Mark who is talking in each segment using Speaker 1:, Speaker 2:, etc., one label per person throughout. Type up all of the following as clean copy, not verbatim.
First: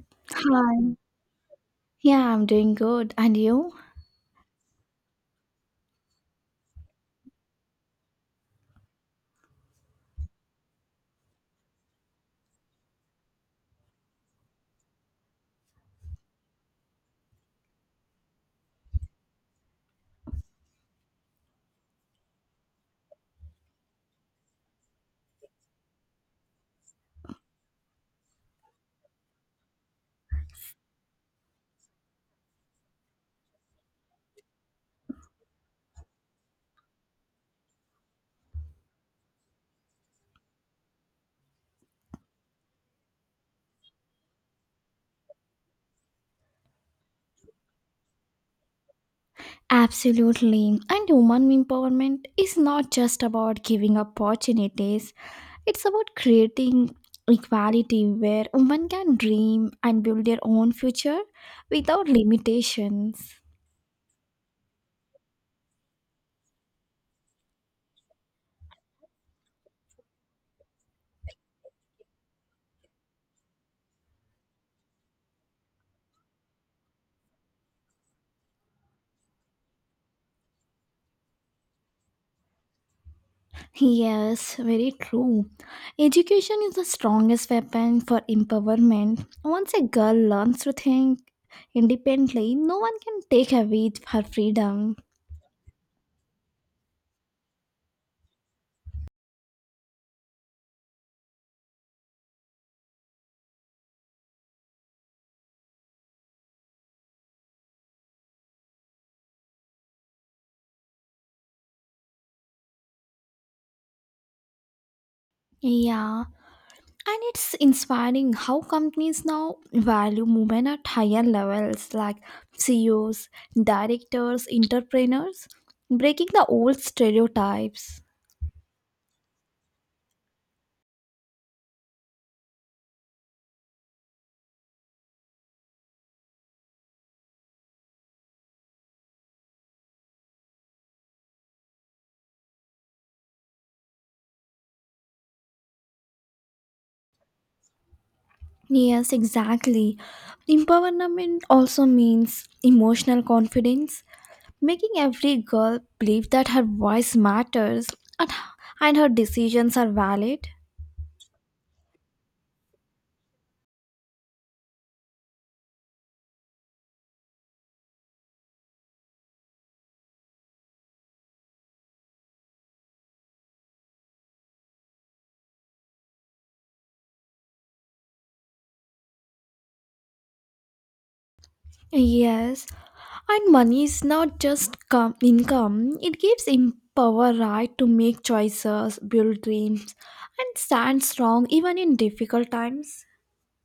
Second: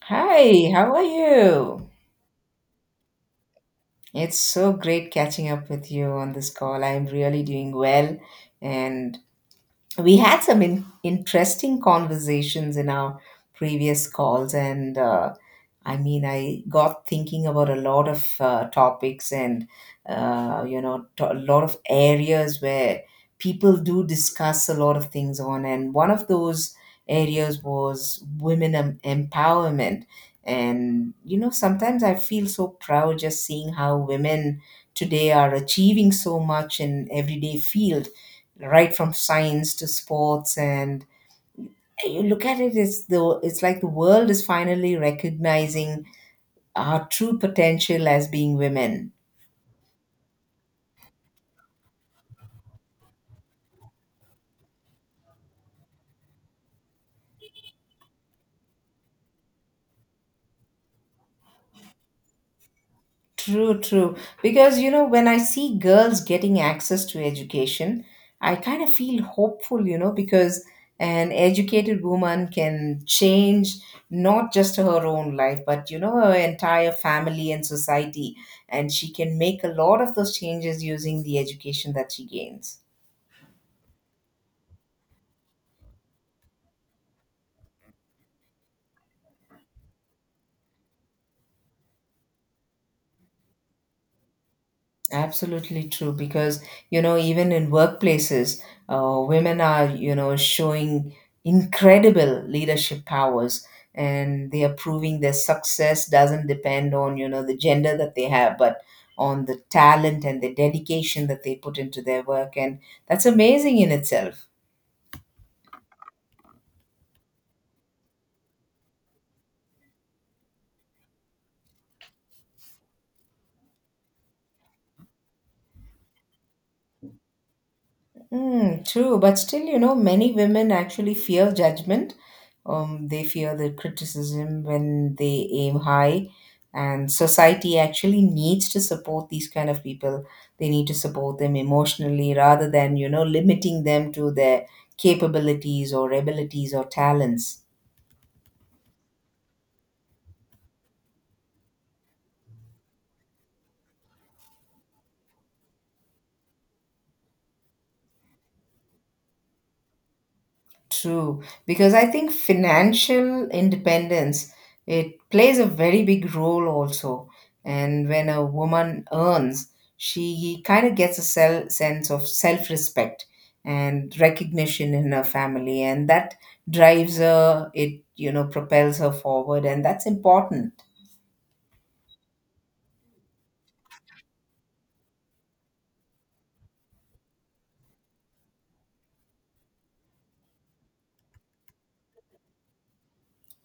Speaker 1: Hi, how
Speaker 2: Hi.
Speaker 1: are you?
Speaker 2: Yeah, I'm doing good. And you?
Speaker 1: It's so great catching up with you on this call. I'm really doing well, and we had interesting conversations in our previous calls and I got thinking about a lot of topics and a lot of areas where people do discuss a lot of things on, and one of those areas was empowerment. And you know, sometimes I feel so proud just seeing how women today are achieving so much in everyday field, right from science to sports. And you look at it, it's like the world is finally recognizing our true potential as being women.
Speaker 2: Absolutely. And woman empowerment is not just about giving opportunities, it's about creating equality where women can dream and build their own future without limitations.
Speaker 1: True, true. Because you know, when I see girls getting access to education, I kind of feel hopeful, you know, because an educated woman can change not just her own life but, you know, her entire family and society, and she can make a lot of those changes using the education that she gains.
Speaker 2: Yes, very true. Education is the strongest weapon for empowerment. Once a girl learns to think independently, no one can take away her freedom.
Speaker 1: Absolutely true, because you know, even in workplaces, women are, you know, showing incredible leadership powers, and they are proving their success doesn't depend on, you know, the gender that they have, but on the talent and the dedication that they put into their work, and that's amazing in itself.
Speaker 2: Yeah. And it's inspiring how companies now value women at higher levels like CEOs, directors, entrepreneurs, breaking the old stereotypes.
Speaker 1: True, but still, you know, many women actually fear judgment. They fear the criticism when they aim high, and society actually needs to support these kind of people. They need to support them emotionally rather than, you know, limiting them to their capabilities or abilities or talents.
Speaker 2: Yes, exactly. Empowerment also means emotional confidence, making every girl believe that her voice matters and her decisions are valid.
Speaker 1: True, because I think financial independence, it plays a very big role also. And when a woman earns, she kind of gets a sense of self-respect and recognition in her family, and that drives her. It, you know, propels her forward, and that's important.
Speaker 2: Yes, and money is not just income, it gives him power, right, to make choices, build dreams, and stand strong even in difficult times.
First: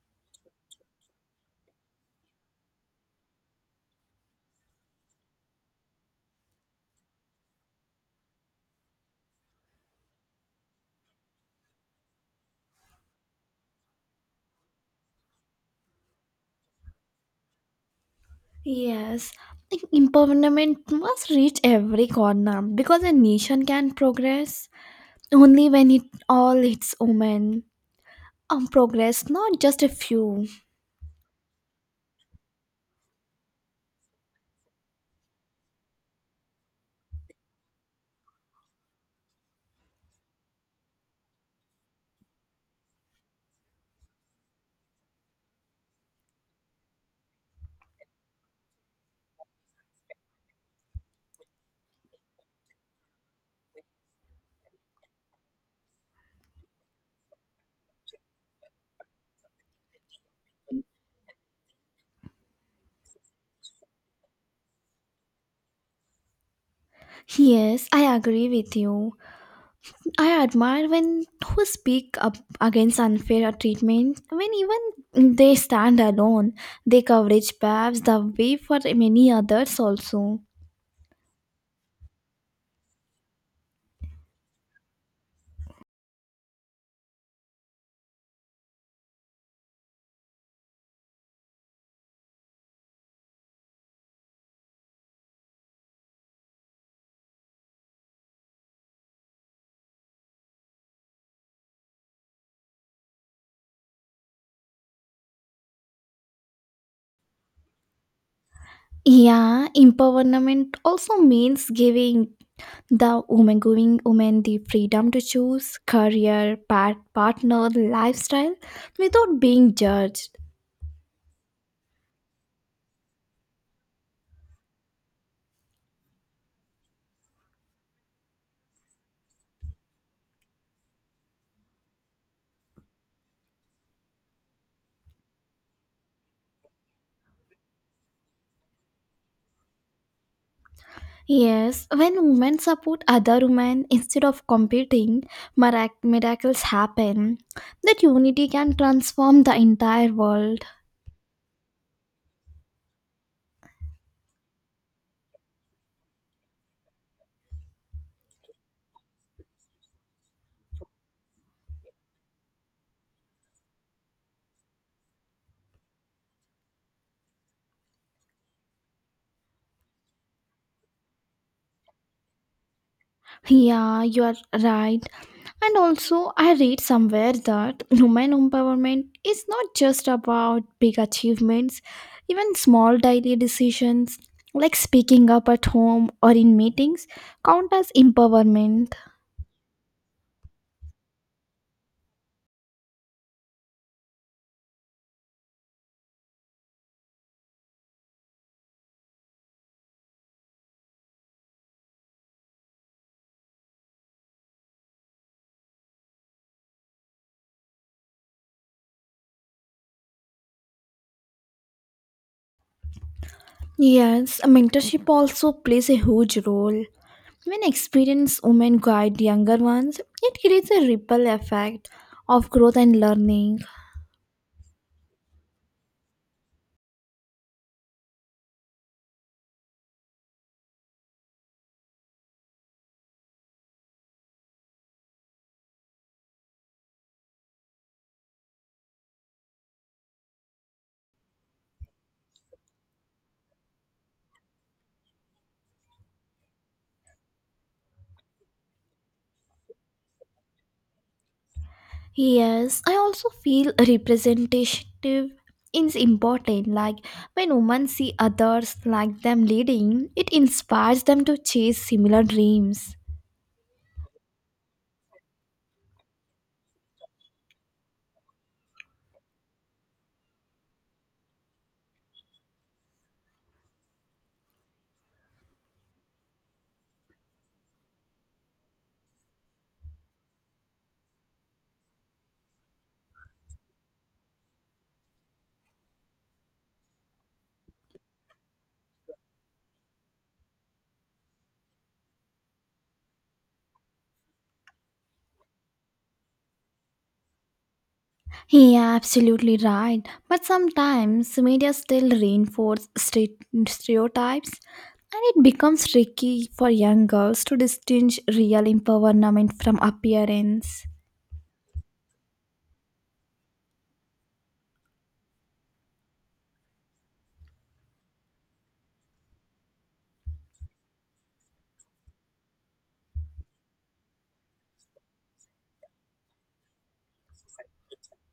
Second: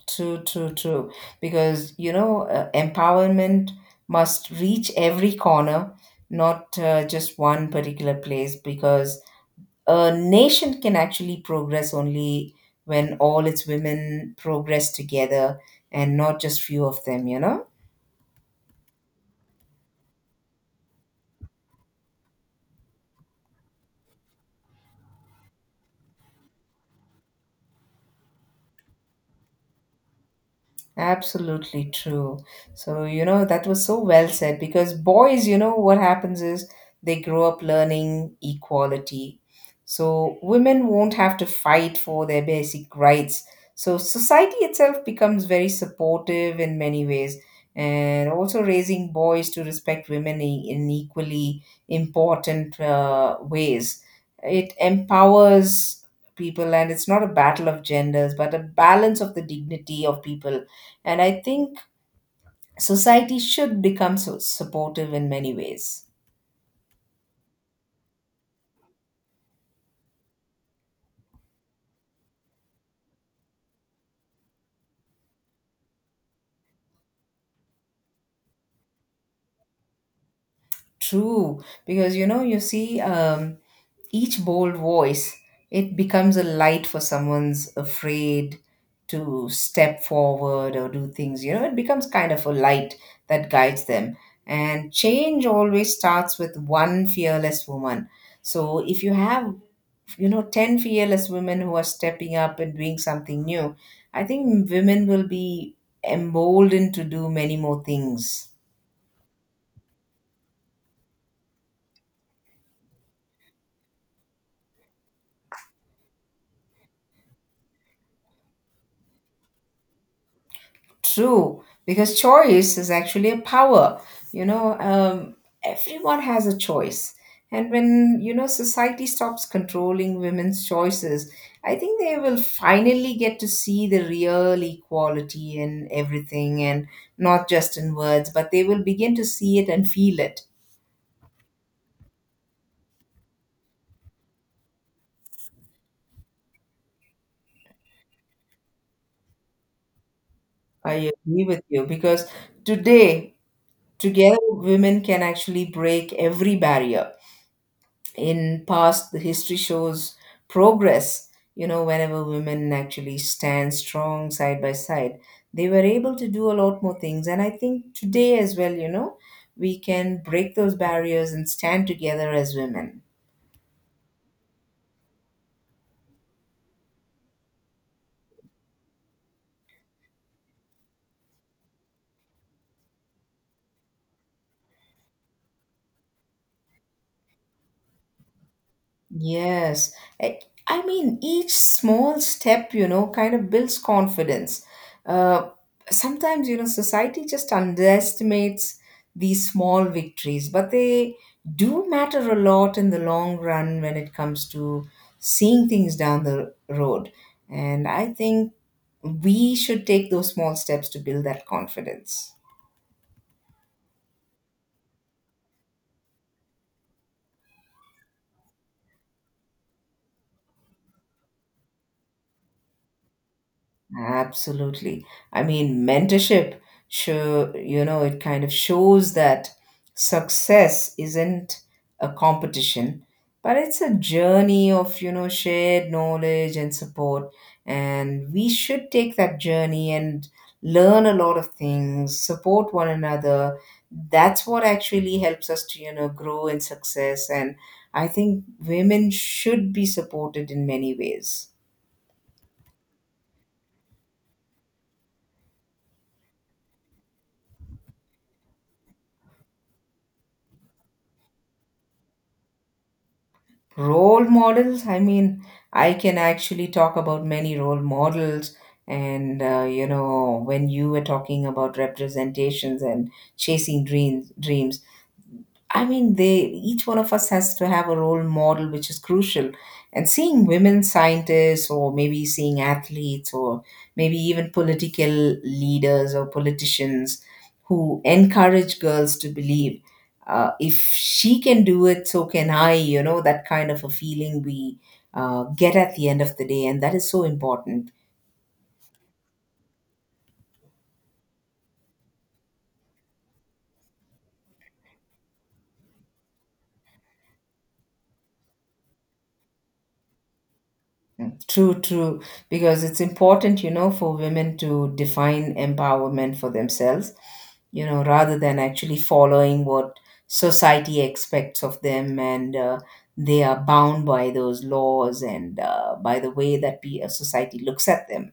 Speaker 1: True, true, true. Because, you know, empowerment must reach every corner, not just one particular place, because a nation can actually progress only when all its women progress together and not just few of them, you know.
Speaker 2: Yes, I think empowerment must reach every corner because a nation can progress only when it all its women progress, not just a few.
Speaker 1: Absolutely true. So, you know, that was so well said, because boys, you know, what happens is they grow up learning equality. So, women won't have to fight for their basic rights. So, society itself becomes very supportive in many ways. And also raising boys to respect women in equally important ways. It empowers people, and it's not a battle of genders, but a balance of the dignity of people. And I think society should become so supportive in many ways.
Speaker 2: Yes, I agree with you. I admire when who speak up against unfair treatment when even they stand alone. They coverage paves the way for many others also.
Speaker 1: True, because you know, you see, each bold voice, it becomes a light for someone's afraid to step forward or do things. You know, it becomes kind of a light that guides them. And change always starts with one fearless woman. So if you have, you know, 10 fearless women who are stepping up and doing something new, I think women will be emboldened to do many more things.
Speaker 2: Yeah, empowerment also means giving women the freedom to choose career, partner, lifestyle without being judged.
Speaker 1: True, because choice is actually a power, you know. Everyone has a choice. And when, you know, society stops controlling women's choices, I think they will finally get to see the real equality in everything, and not just in words, but they will begin to see it and feel it.
Speaker 2: Yes, when women support other women instead of competing, miracles happen. That unity can transform the entire world.
Speaker 1: I agree with you, because today, together, women can actually break every barrier. In past, the history shows progress. You know, whenever women actually stand strong side by side, they were able to do a lot more things. And I think today as well, you know, we can break those barriers and stand together as women.
Speaker 2: Yeah, you are right. And also, I read somewhere that women empowerment is not just about big achievements, even small daily decisions like speaking up at home or in meetings count as empowerment.
Speaker 1: Yes. I I mean, each small step, you know, kind of builds confidence. Uh, Sometimes, you know, society just underestimates these small victories, but they do matter a lot in the long run when it comes to seeing things down the road. And I think we should take those small steps to build that confidence.
Speaker 2: Yes, mentorship also plays a huge role. When experienced women guide younger ones, it creates a ripple effect of growth and learning.
Speaker 1: Absolutely. I mean, mentorship show, you know, it kind of shows that success isn't a competition, but it's a journey of, you know, shared knowledge and support. And we should take that journey and learn a lot of things, support one another. That's what actually helps us to, you know, grow in success. And I think women should be supported in many ways.
Speaker 2: Yes, I also feel representative is important. Like when women see others like them leading, it inspires them to chase similar dreams.
Speaker 1: Role models, I mean, I can actually talk about many role models. And, you know, when you were talking about representations and chasing dreams, I mean, they each one of us has to have a role model, which is crucial. And seeing women scientists, or maybe seeing athletes, or maybe even political leaders or politicians who encourage girls to believe, if she can do it, so can I. You know, that kind of a feeling we get at the end of the day, and that is so important.
Speaker 2: Yeah, absolutely right. But sometimes media still reinforce stereotypes, and it becomes tricky for young girls to distinguish real empowerment from appearance.
Speaker 1: True, true. Because it's important, you know, for women to define empowerment for themselves, you know, rather than actually following what society expects of them. And they are bound by those laws, and by the way that society looks at them.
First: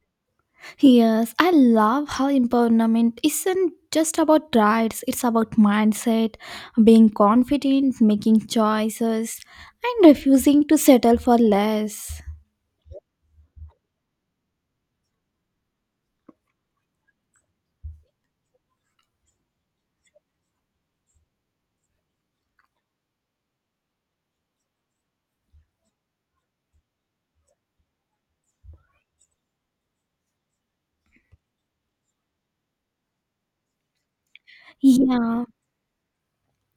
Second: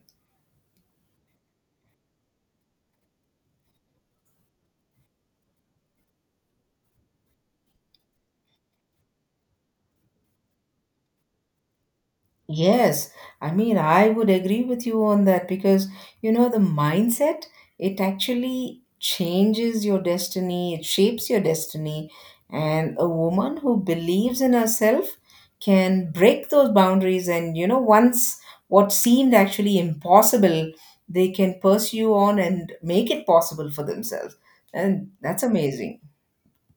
Speaker 2: Yes, I love how empowerment isn't just about rights, it's about mindset, being confident, making choices, and refusing to settle for less.
Speaker 1: Yes, I mean, I would agree with you on that, because, you know, the mindset, it actually changes your destiny, it shapes your destiny. And a woman who believes in herself can break those boundaries. And, you know, once what seemed actually impossible, they can pursue on and make it possible for themselves. And that's
Speaker 2: Yeah.
Speaker 1: amazing.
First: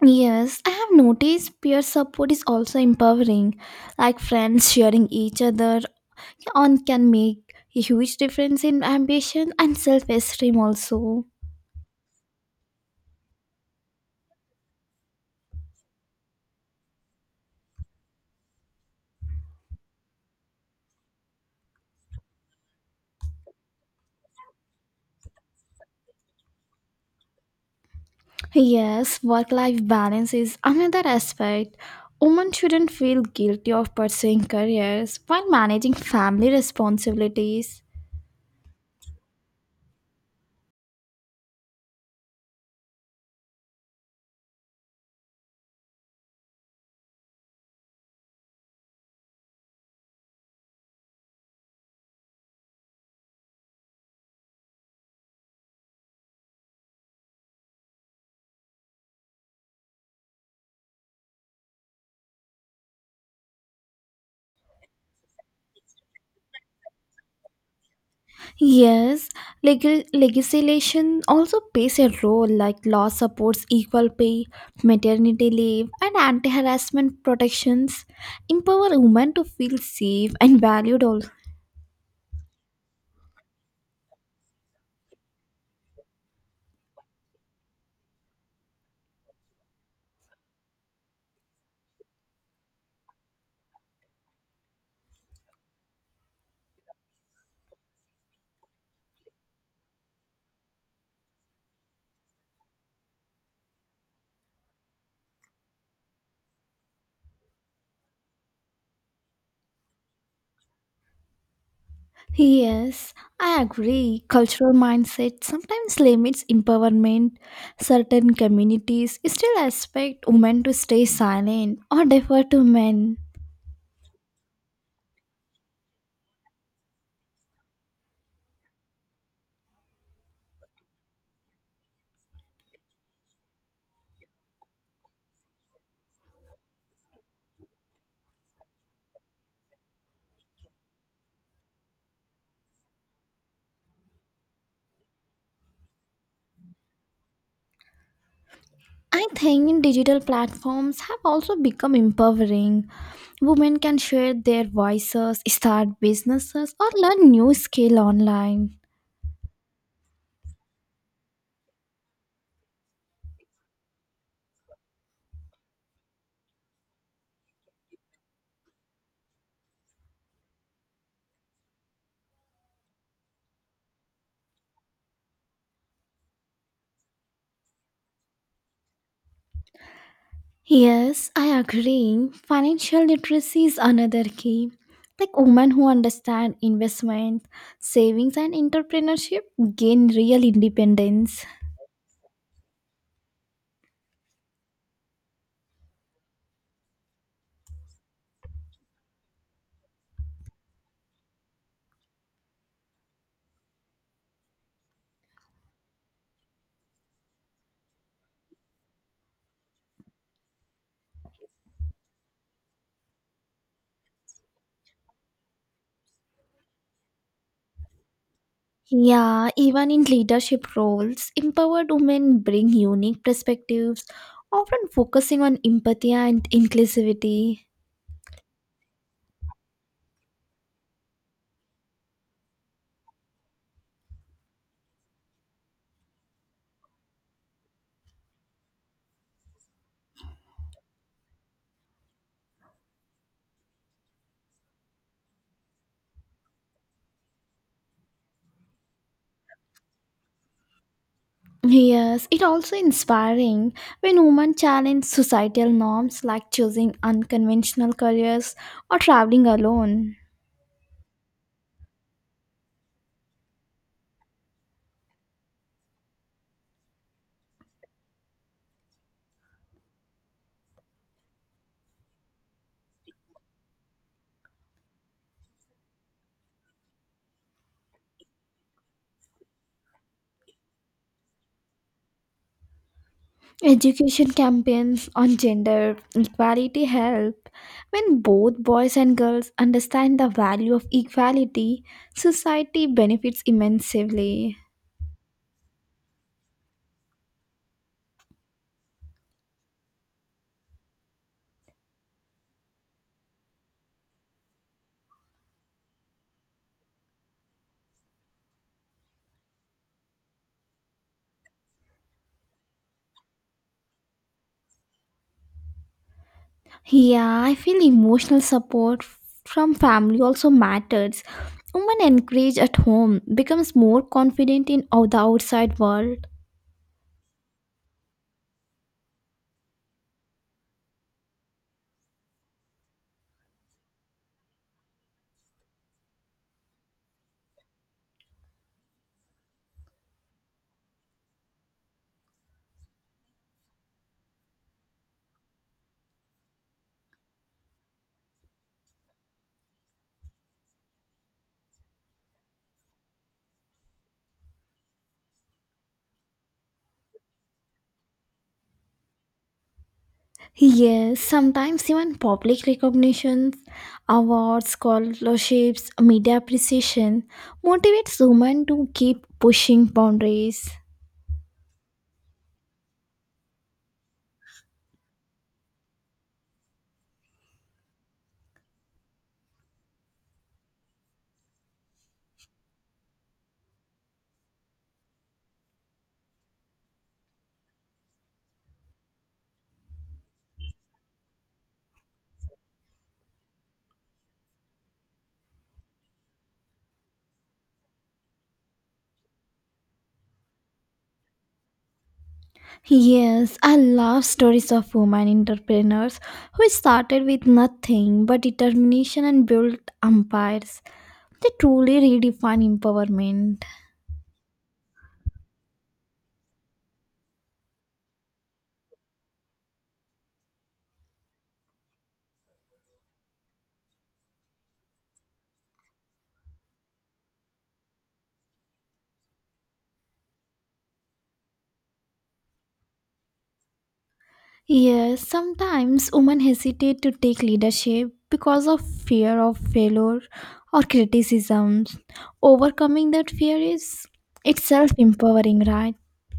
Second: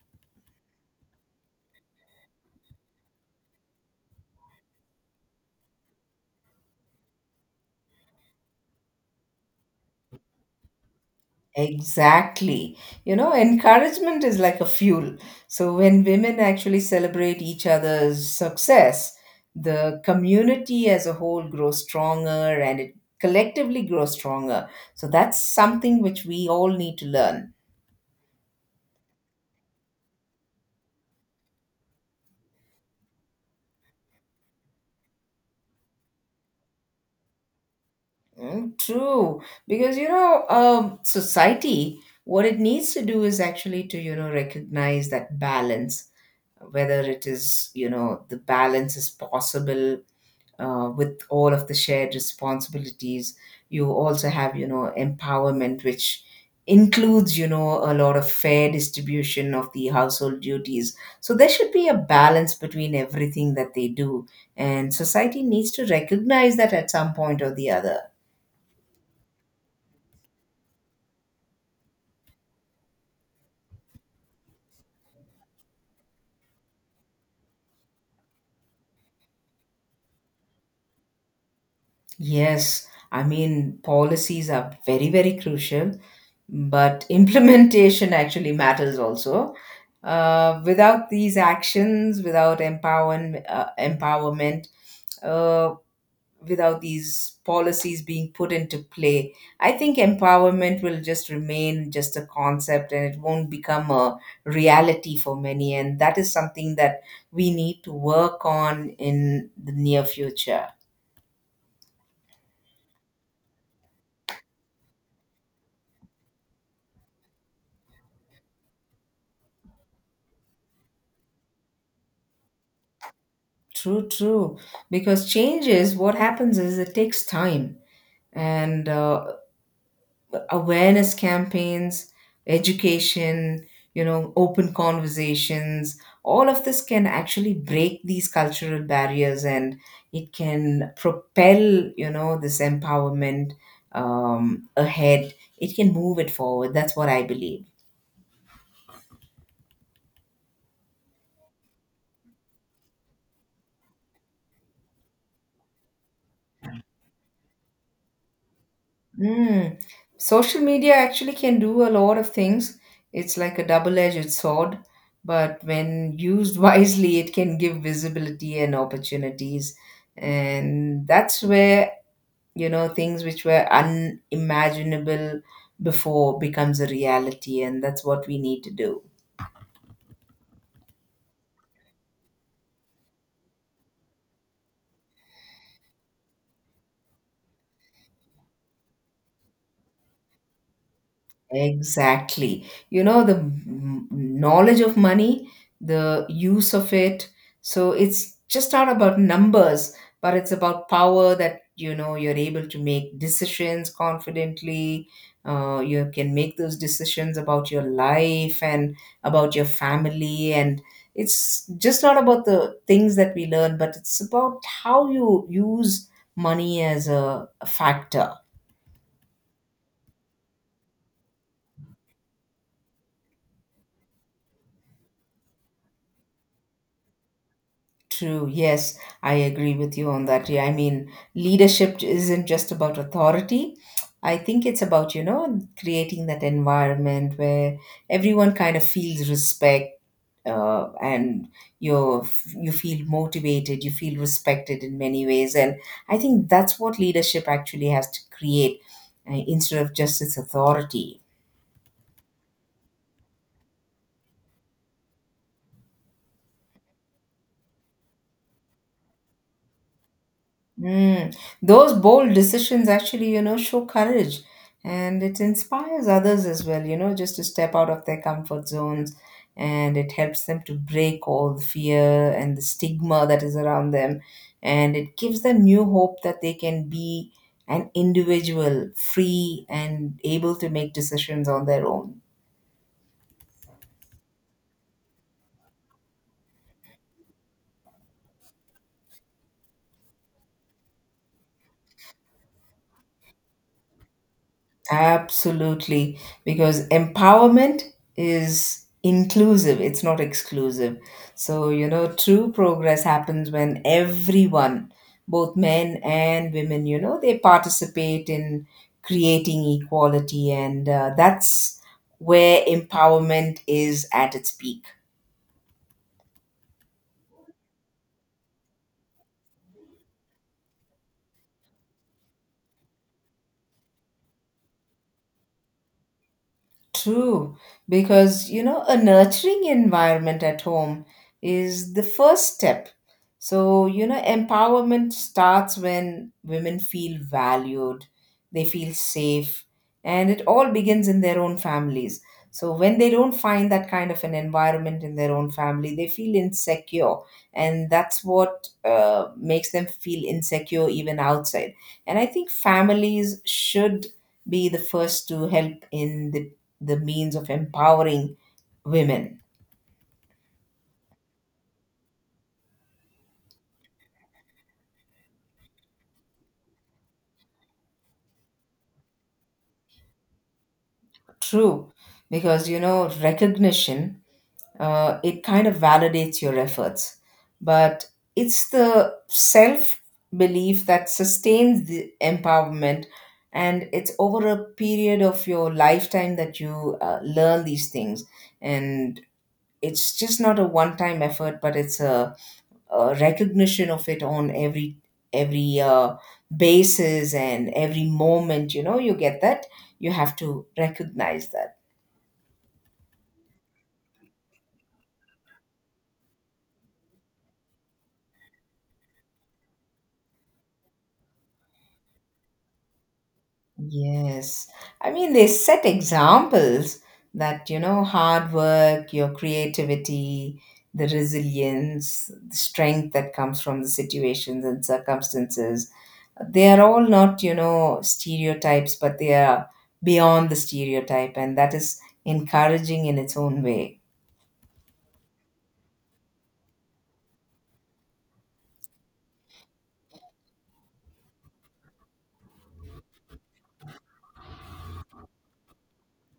Speaker 2: Yes, I have noticed peer support is also empowering. Like friends sharing each other on can make a huge difference in ambition and self-esteem also.
Speaker 1: Exactly. You know, encouragement is like a fuel. So when women actually celebrate each other's success, the community as a whole grows stronger, and it collectively grows stronger. So that's something which we all need to learn.
Speaker 2: Yes, work life balance is another aspect. Women shouldn't feel guilty of pursuing careers while managing family responsibilities.
Speaker 1: True. Because, you know, society, what it needs to do is actually to, you know, recognize that balance, whether it is, you know, the balance is possible with all of the shared responsibilities. You also have, you know, empowerment which includes, you know, a lot of fair distribution of the household duties, so there should be a balance between everything that they do, and society needs to recognize that at some point or the other.
Speaker 2: Yes, legal legislation also plays a role like law supports equal pay, maternity leave, and anti-harassment protections, empower women to feel safe and valued.
Speaker 1: Yes, I mean, policies are very, very crucial, but implementation actually matters also. Without these actions, without empowerment, empowerment, uh, without these policies being put into play, I think empowerment will just remain just a concept, and it won't become a reality for many. And that is something that we need to work on in the near future.
Speaker 2: Yes, I agree. Cultural mindset sometimes limits empowerment. Certain communities still expect women to stay silent or defer to men.
Speaker 1: True, true. Because changes, what happens is it takes time. And awareness campaigns, education, you know, open conversations, all of this can actually break these cultural barriers, and it can propel, you know, this empowerment ahead. It can move it forward. That's what I believe.
Speaker 2: I think digital platforms have also become empowering. Women can share their voices, start businesses, or learn new skill online.
Speaker 1: Mm. Social media actually can do a lot of things. It's like a double-edged sword, but when used wisely, it can give visibility and opportunities. And that's where, you know, things which were unimaginable before becomes a reality, and that's what we need to do.
Speaker 2: Yes, I agree. Financial literacy is another key. Like women who understand investment, savings, and entrepreneurship gain real independence.
Speaker 1: Exactly. You know, the knowledge of money, the use of it. So it's just not about numbers, but it's about power that, you know, you're able to make decisions confidently. You can make those decisions about your life and about your family. And it's just not about the things that we learn, but it's about how you use money as a factor.
Speaker 2: Yeah, even in leadership roles, empowered women bring unique perspectives, often focusing on empathy and inclusivity.
Speaker 1: True. Yes, I agree with you on that. Yeah, I mean, leadership isn't just about authority. I think it's about, you know, creating that environment where everyone kind of feels respect and you're, you feel motivated, you feel respected in many ways. And I think that's what leadership actually has to create instead of just its authority.
Speaker 2: Yes, it also inspiring when women challenge societal norms like choosing unconventional careers or traveling alone.
Speaker 1: Mm. Those bold decisions actually, you know, show courage, and it inspires others as well, you know, just to step out of their comfort zones, and it helps them to break all the fear and the stigma that is around them. And it gives them new hope that they can be an individual, free and able to make decisions on their own.
Speaker 2: Education campaigns on gender equality help. When both boys and girls understand the value of equality, society benefits immensely.
Speaker 1: Absolutely, because empowerment is inclusive, it's not exclusive. So, you know, true progress happens when everyone, both men and women, you know, they participate in creating equality, and that's where empowerment is at its peak.
Speaker 2: Yeah, I feel emotional support from family also matters. Women encouraged at home becomes more confident in the outside world.
Speaker 1: True, because you know, a nurturing environment at home is the first step. So, you know, empowerment starts when women feel valued, they feel safe, and it all begins in their own families. So, when they don't find that kind of an environment in their own family, they feel insecure, and that's what makes them feel insecure even outside. And I think families should be the first to help in the means of empowering women.
Speaker 2: Yes, sometimes even public recognitions, awards, scholarships, media appreciation motivates women to keep pushing boundaries.
Speaker 1: True, because you know recognition it kind of validates your efforts, but it's the self belief that sustains the empowerment, and it's over a period of your lifetime that you learn these things, and it's just not a one time effort, but it's a recognition of it on every every basis and every moment you know you get that you have to recognize that.
Speaker 2: Yes, I love stories of women entrepreneurs who started with nothing but determination and built empires. They truly redefine empowerment.
Speaker 1: Yes, I mean they set examples that you know hard work, your creativity, the resilience, the strength that comes from the situations and circumstances, they are all not you know stereotypes, but they are beyond the stereotype, and that is encouraging in its own way.
Speaker 2: Yes, sometimes women hesitate to take leadership because of fear of failure or criticisms. Overcoming that fear is itself empowering, right?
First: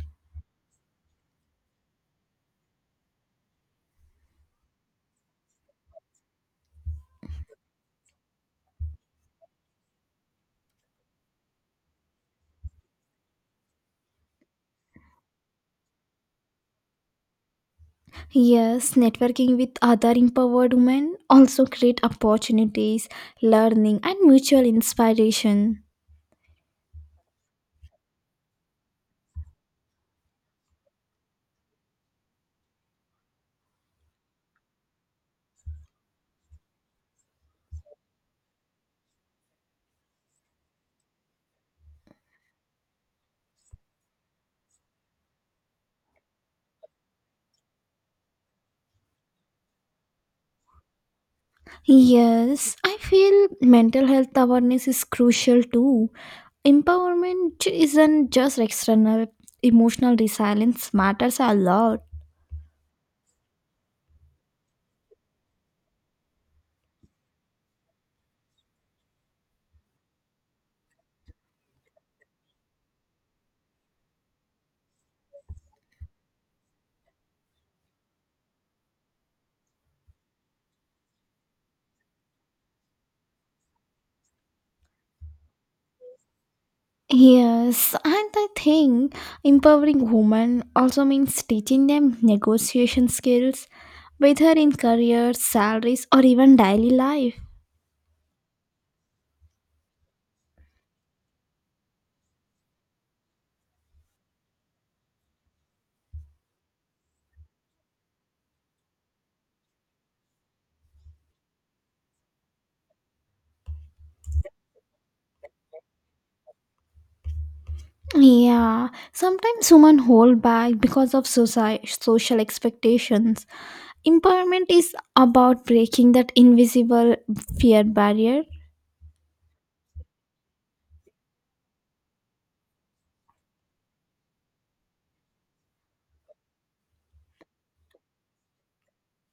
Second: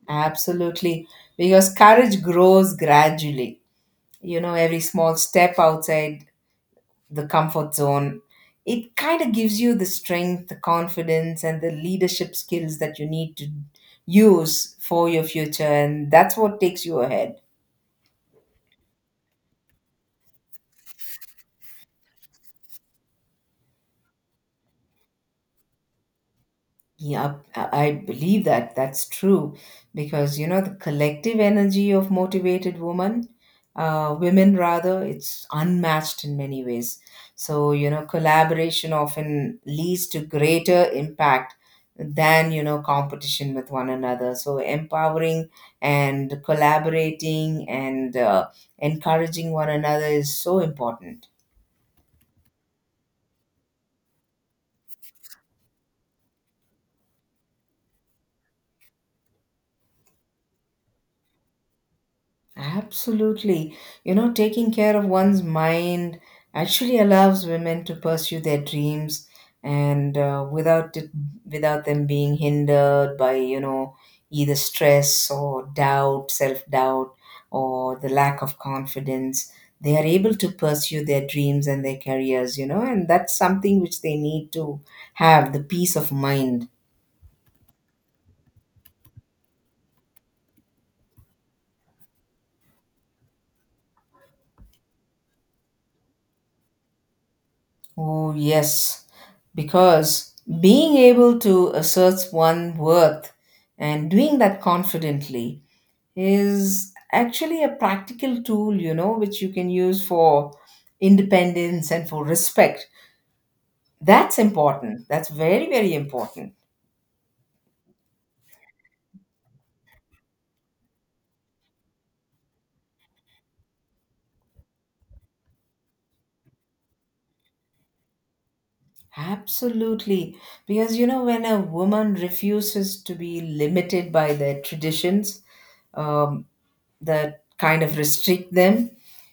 Speaker 1: Absolutely. Because courage grows gradually. You know, every small step outside the comfort zone, it kind of gives you the strength, the confidence, and the leadership skills that you need to use for your future. And that's what takes you ahead.
Speaker 2: Yes, networking with other empowered women also create opportunities, learning and mutual inspiration.
Speaker 1: Yeah, I believe that that's true because you know the collective energy of motivated women, women rather, it's unmatched in many ways. So you know collaboration often leads to greater impact than you know competition with one another. So empowering and collaborating and encouraging one another is so important.
Speaker 2: Yes, I feel mental health awareness is crucial too. Empowerment isn't just external. Emotional resilience matters a lot.
Speaker 1: Absolutely. You know, taking care of one's mind actually allows women to pursue their dreams, and without it, without them being hindered by, you know, either stress or doubt, self-doubt, or the lack of confidence. They are able to pursue their dreams and their careers, you know, and that's something which they need to have the peace of mind.
Speaker 2: Yes, and I think empowering women also means teaching them negotiation skills, whether in careers, salaries, or even daily life.
Speaker 1: Oh, yes, because being able to assert one's worth and doing that confidently is actually a practical tool, you know, which you can use for independence and for respect. That's important. That's very, very important.
Speaker 2: Yeah, sometimes women hold back because of social expectations. Empowerment is about breaking that invisible fear barrier.
Speaker 1: Absolutely. Because, you know, when a woman refuses to be limited by their traditions, um, that kind of restrict them,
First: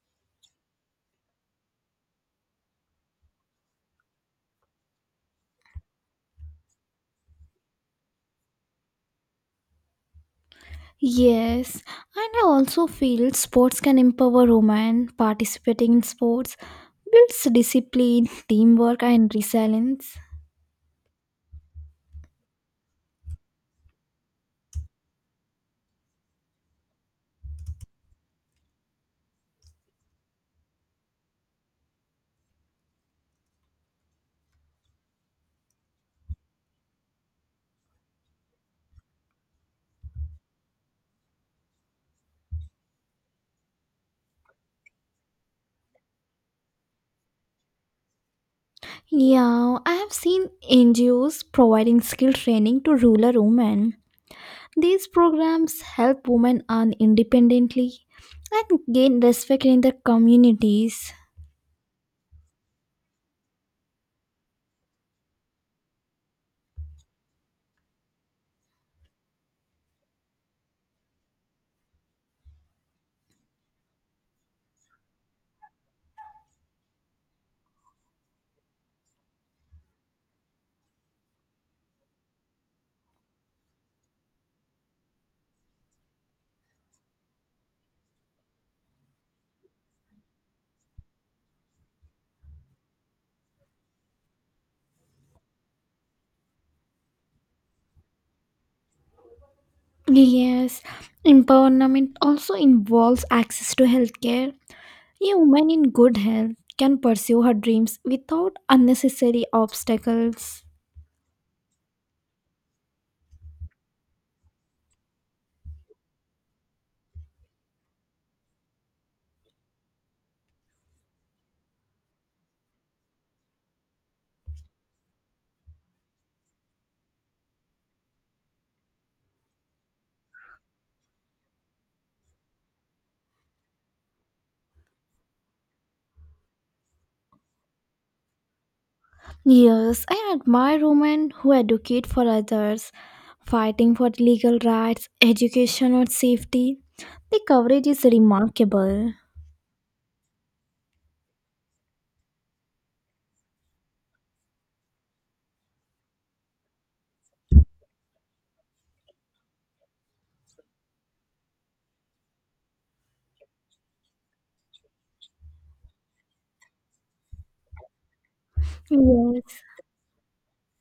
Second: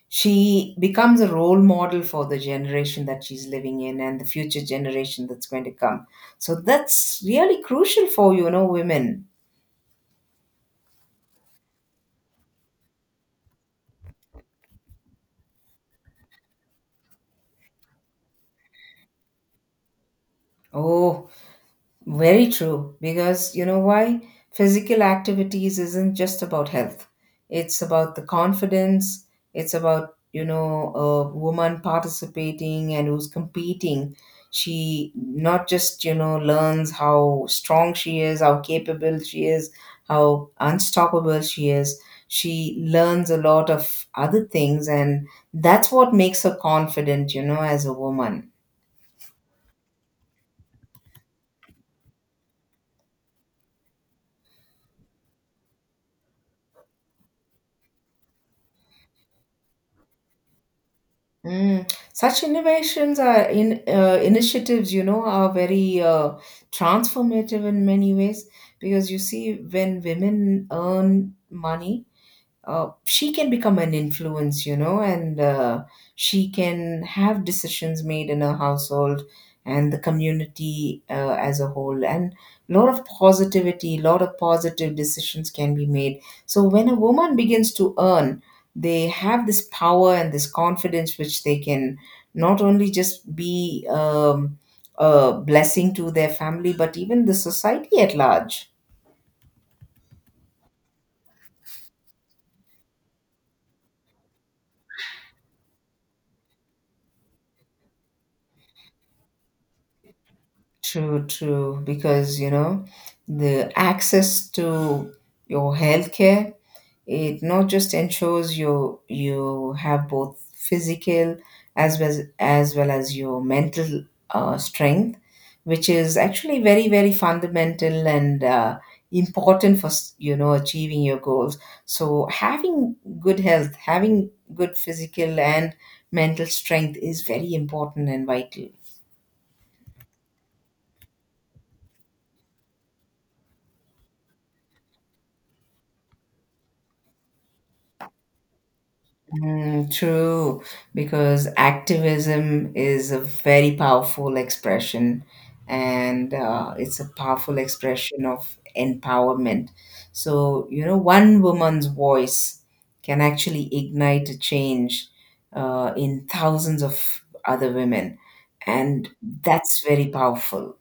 Speaker 1: she becomes a role model for the generation that she's living in and the future generation that's going to come. So that's really crucial for you know women.
Speaker 2: Yes, and I also feel sports can empower women. Participating in sports builds discipline, teamwork, and resilience.
Speaker 1: Oh, very true, because you know why? Physical activities isn't just about health. It's about the confidence. It's about, you know, a woman participating and who's competing. She not just, you know, learns how strong she is, how capable she is, how unstoppable she is. She learns a lot of other things, and that's what makes her confident, you know, as a woman.
Speaker 2: Yeah, I have seen NGOs providing skill training to rural women. These programs help women earn independently and gain respect in their communities.
Speaker 1: Mm. Such innovations are in initiatives, you know, are very transformative in many ways, because you see, when women earn money, she can become an influence, you know, and she can have decisions made in her household and the community as a whole. And a lot of positivity, a lot of positive decisions can be made. So when a woman begins to earn, they have this power and this confidence which they can not only just be a blessing to their family, but even the society at large.
Speaker 2: Yes, empowerment also involves access to healthcare. A woman in good health can pursue her dreams without unnecessary obstacles.
Speaker 1: True, true. Because, you know, the access to your healthcare, it not just ensures you have both physical as well as well as your mental strength, which is actually very, very fundamental and important for, you know, achieving your goals. So having good health, having good physical and mental strength is very important and vital.
Speaker 2: Yes, I admire women who advocate for others, fighting for legal rights, education, or safety. The coverage is remarkable.
Speaker 1: Mm, true, because activism is a very powerful expression, and it's a powerful expression of empowerment. So, you know, one woman's voice can actually ignite a change in thousands of other women, and
Speaker 2: Yes,
Speaker 1: that's very powerful.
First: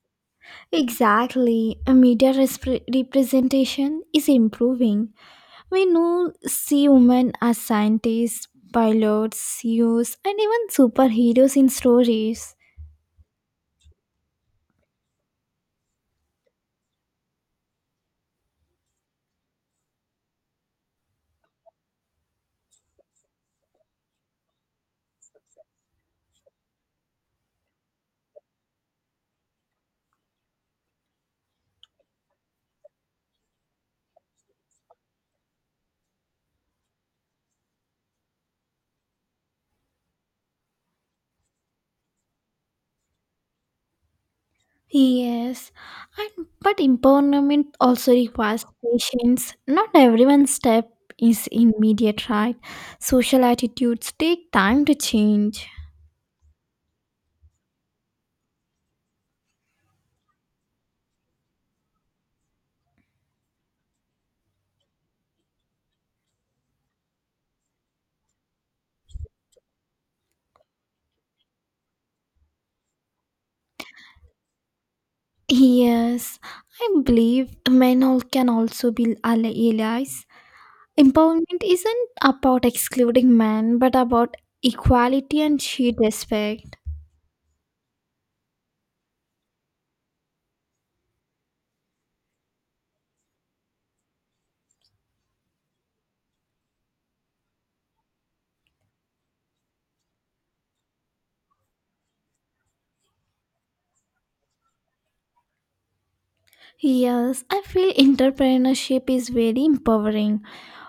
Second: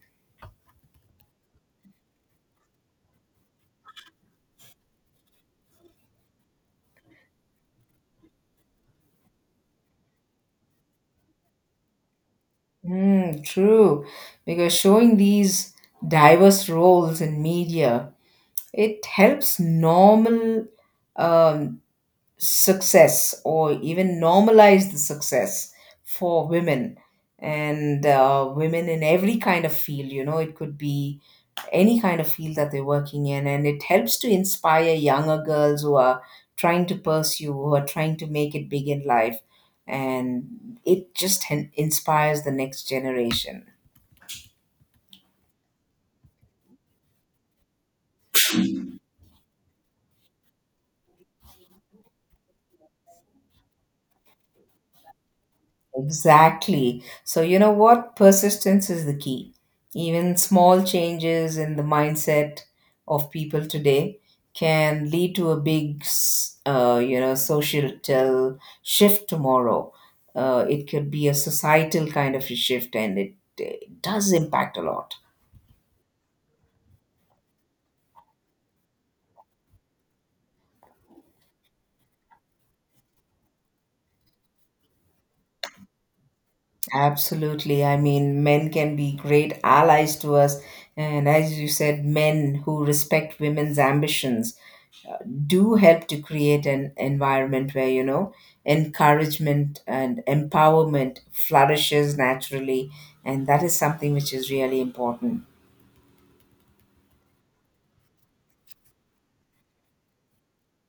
Speaker 2: exactly. A media representation is improving. We now see women as scientists, pilots, CEOs, and even superheroes in stories.
Speaker 1: Mm, true, because showing these diverse roles in media, it helps normal um, success or even normalize the success for women and women in every kind of field. You know, it could be any kind of field that they're working in, and it helps to inspire younger girls who are trying to pursue, who are trying to make it big in life. And it just inspires the next generation.
Speaker 2: Yes, and but empowerment also requires patience. Not everyone's step is immediate, right? Social attitudes take time to change.
Speaker 1: Exactly. So, you know what? Persistence is the key. Even small changes in the mindset of people today can lead to a big, you know, societal shift tomorrow. It could be a societal kind of a shift, and it does impact a lot.
Speaker 2: Yes, I believe men all can also be allies. Empowerment isn't about excluding men, but about equality and shared respect.
Speaker 1: Absolutely. I mean, men can be great allies to us. And as you said, men who respect women's ambitions do help to create an environment where you know encouragement and empowerment flourishes naturally, and that is something which is really important.
Speaker 2: Yes, I feel entrepreneurship is very empowering.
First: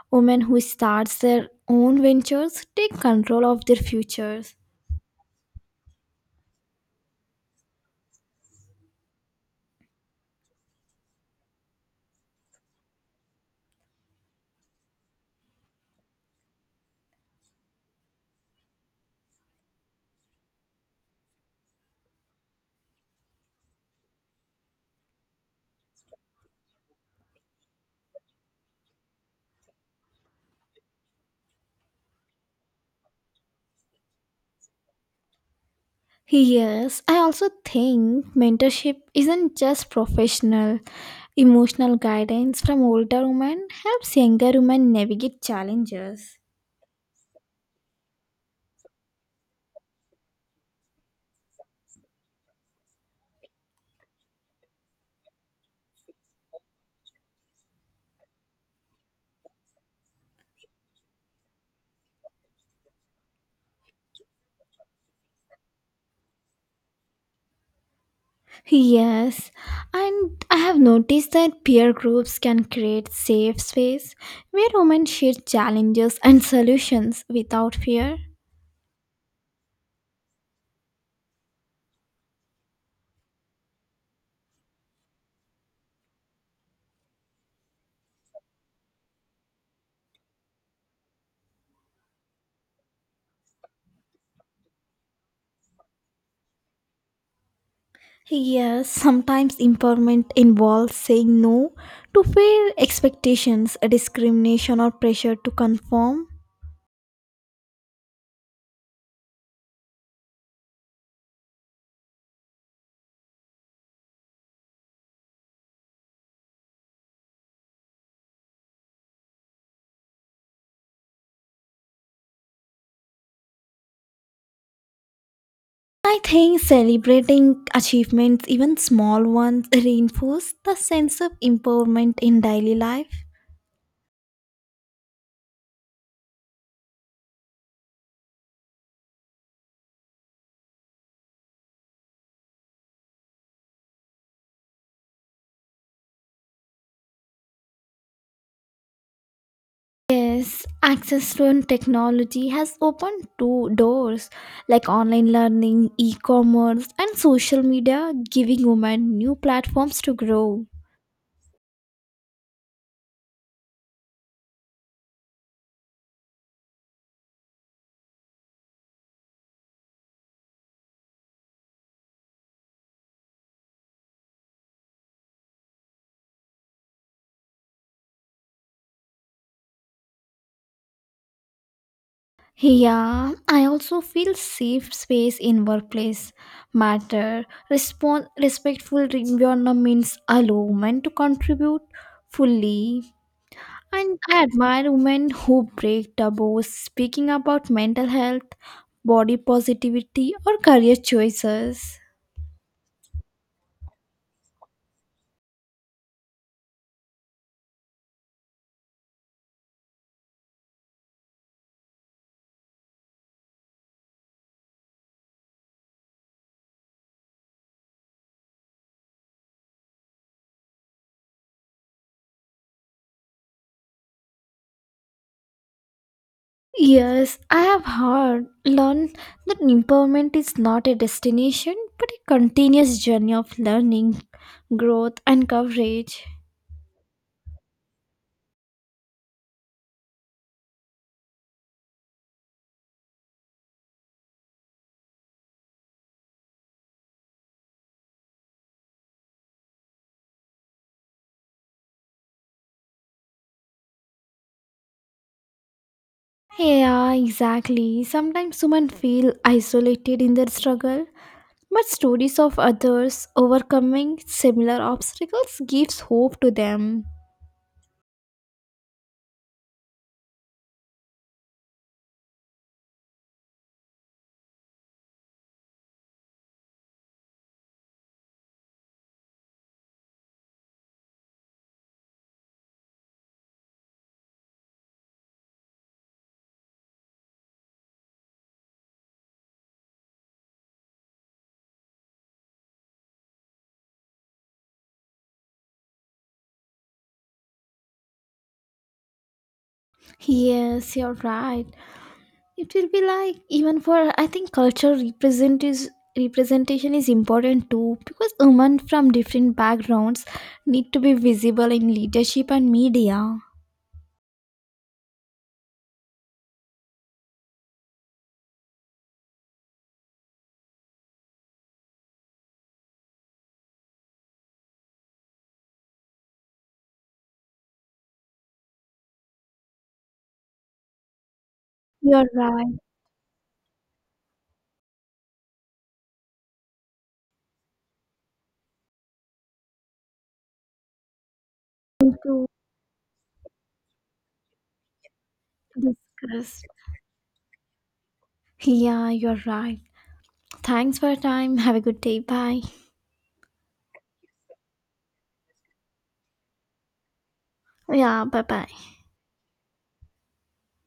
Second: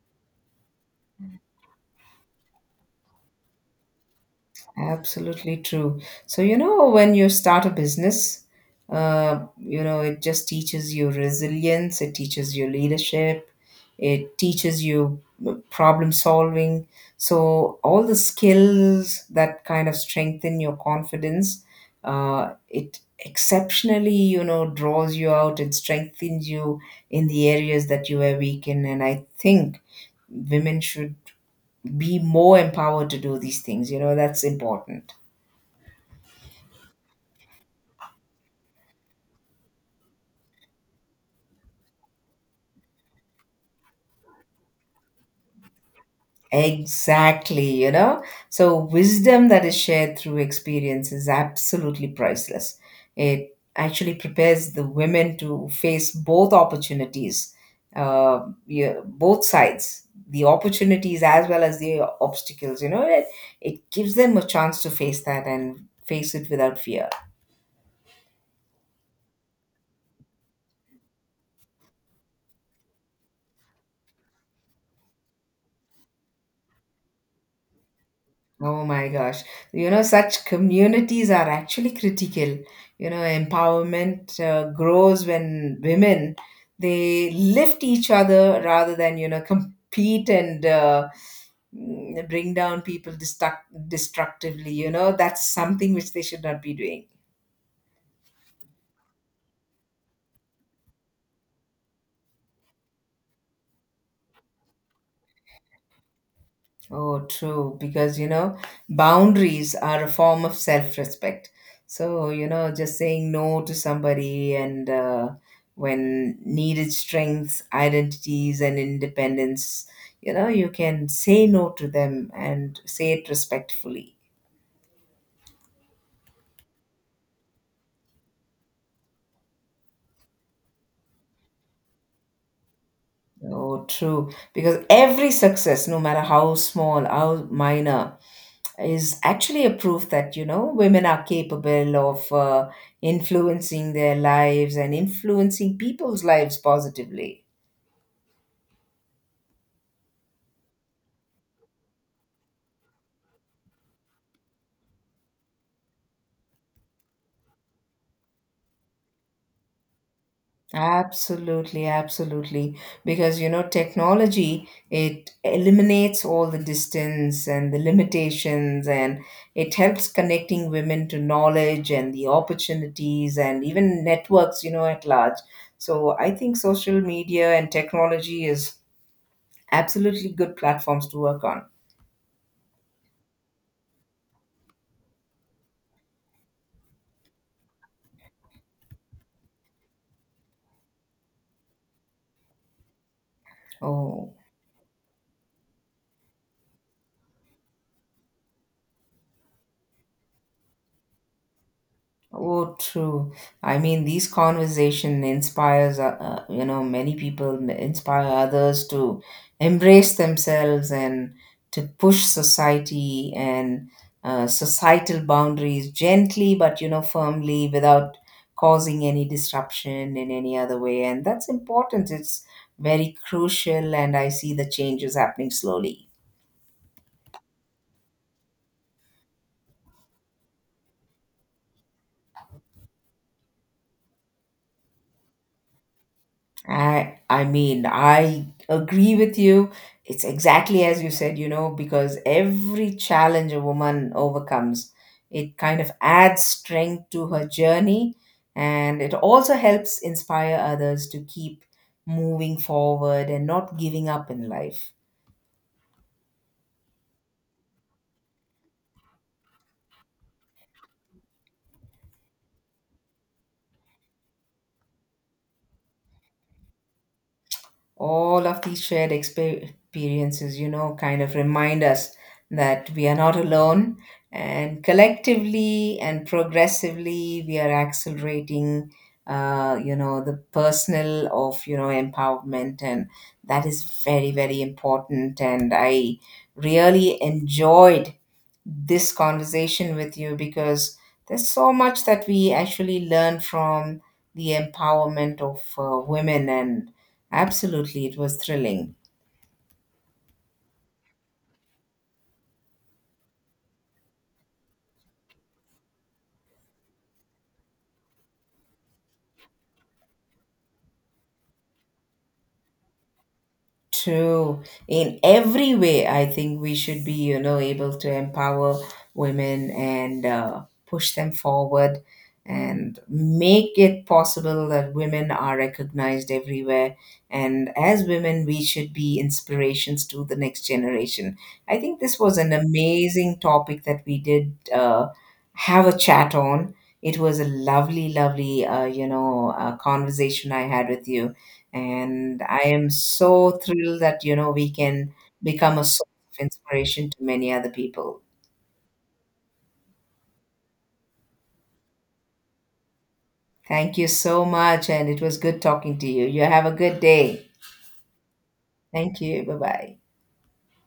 Speaker 2: Women who start their own ventures take control of their futures.
Speaker 1: Absolutely true. So, you know, when you start a business, you know, it just teaches you resilience, it teaches you leadership, it teaches you problem solving. So, all the skills that kind of strengthen your confidence, it exceptionally, you know, draws you out, it strengthens you in the areas that you were weak in. And I think women should be more empowered to do these things, you know, that's important.
Speaker 2: Yes, I also think mentorship isn't just professional. Emotional guidance from older women helps younger women navigate challenges.
Speaker 1: Exactly, you know. So, wisdom that is shared through experience is absolutely priceless. It actually prepares the women to face both opportunities, yeah, both sides, the opportunities as well as the obstacles, you know. It gives them a chance to face that and face it without fear.
Speaker 2: Yes, and I have noticed that peer groups can create safe space where women share challenges and solutions without fear.
Speaker 1: Oh my gosh. You know, such communities are actually critical. You know, empowerment grows when women, they lift each other rather than, you know, compete and bring down people destructively. You know, that's something which they should not be doing.
Speaker 2: Yes, sometimes empowerment involves saying no to fear expectations, discrimination, or pressure to conform.
Speaker 1: Oh, true. Because, you know, boundaries are a form of self-respect. So, you know, just saying no to somebody and when needed strengths, identities, and independence, you know, you can say no to them and say it respectfully.
Speaker 2: I think celebrating achievements, even small ones, reinforce the sense of empowerment in daily life.
Speaker 1: Oh, true. Because every success, no matter how small, how minor, is actually a proof that you know women are capable of influencing their lives and influencing people's lives positively.
Speaker 2: Yes, access to technology has opened two doors like online learning, e commerce, and social media, giving women new platforms to grow.
Speaker 1: Absolutely, absolutely, because you know technology, it eliminates all the distance and the limitations, and it helps connecting women to knowledge and the opportunities and even networks you know at large. So I think social media and technology is absolutely good platforms to work on.
Speaker 2: Yeah, I also feel safe space in workplace matter. Respon Respectful environments allow women to contribute fully. And
Speaker 1: Oh,
Speaker 2: I admire women who break taboos, speaking about mental health, body positivity, or career choices.
Speaker 1: oh, true. I mean, these conversation inspires, you know, many people, inspire others to embrace themselves and to push society and societal boundaries gently, but you know, firmly, without causing any disruption in any other way. And that's important. It's very crucial, and I see the changes happening slowly.
Speaker 2: Yes, I have heard, learned that empowerment is not a destination but a continuous journey of learning, growth, and coverage.
Speaker 1: I mean, I agree with you. It's exactly as you said, you know, because every challenge a woman overcomes, it kind of adds strength to her journey, and it also helps inspire others to keep moving forward and not giving up in life.
Speaker 2: Yeah, exactly. Sometimes women feel isolated in their struggle, but stories of others overcoming similar obstacles gives hope to them.
Speaker 1: All of these shared experiences, you know, kind of remind us that we are not alone. And collectively and progressively, we are accelerating, you know, the personal of, you know, empowerment. And that is very, very important. And I really enjoyed this conversation with you because there's so much that we actually learn from the empowerment of women, and absolutely, it was thrilling.
Speaker 2: Yes, you're right. It will be like even for I think cultural represent is representation is important too because women from different backgrounds need to be visible in leadership and media.
Speaker 1: True. In every way, I think we should be, you know, able to empower women and push them forward and make it possible that women are recognized everywhere. And as women, we should be inspirations to the next generation. I think this
Speaker 2: You're
Speaker 1: was an
Speaker 2: right.
Speaker 1: amazing topic that we did have a chat on. It was a lovely, lovely, you know, conversation I had with you,
Speaker 2: Need
Speaker 1: and
Speaker 2: to
Speaker 1: I am so thrilled that you know we can become a source of
Speaker 2: discuss.
Speaker 1: inspiration to many other people.
Speaker 2: Yeah, you're right. Thanks for your time. Have a good day. Bye.
Speaker 1: Thank you so much, and it was good talking to you. You have a good day.
Speaker 2: Yeah, bye bye.
Speaker 1: Thank you. Bye bye.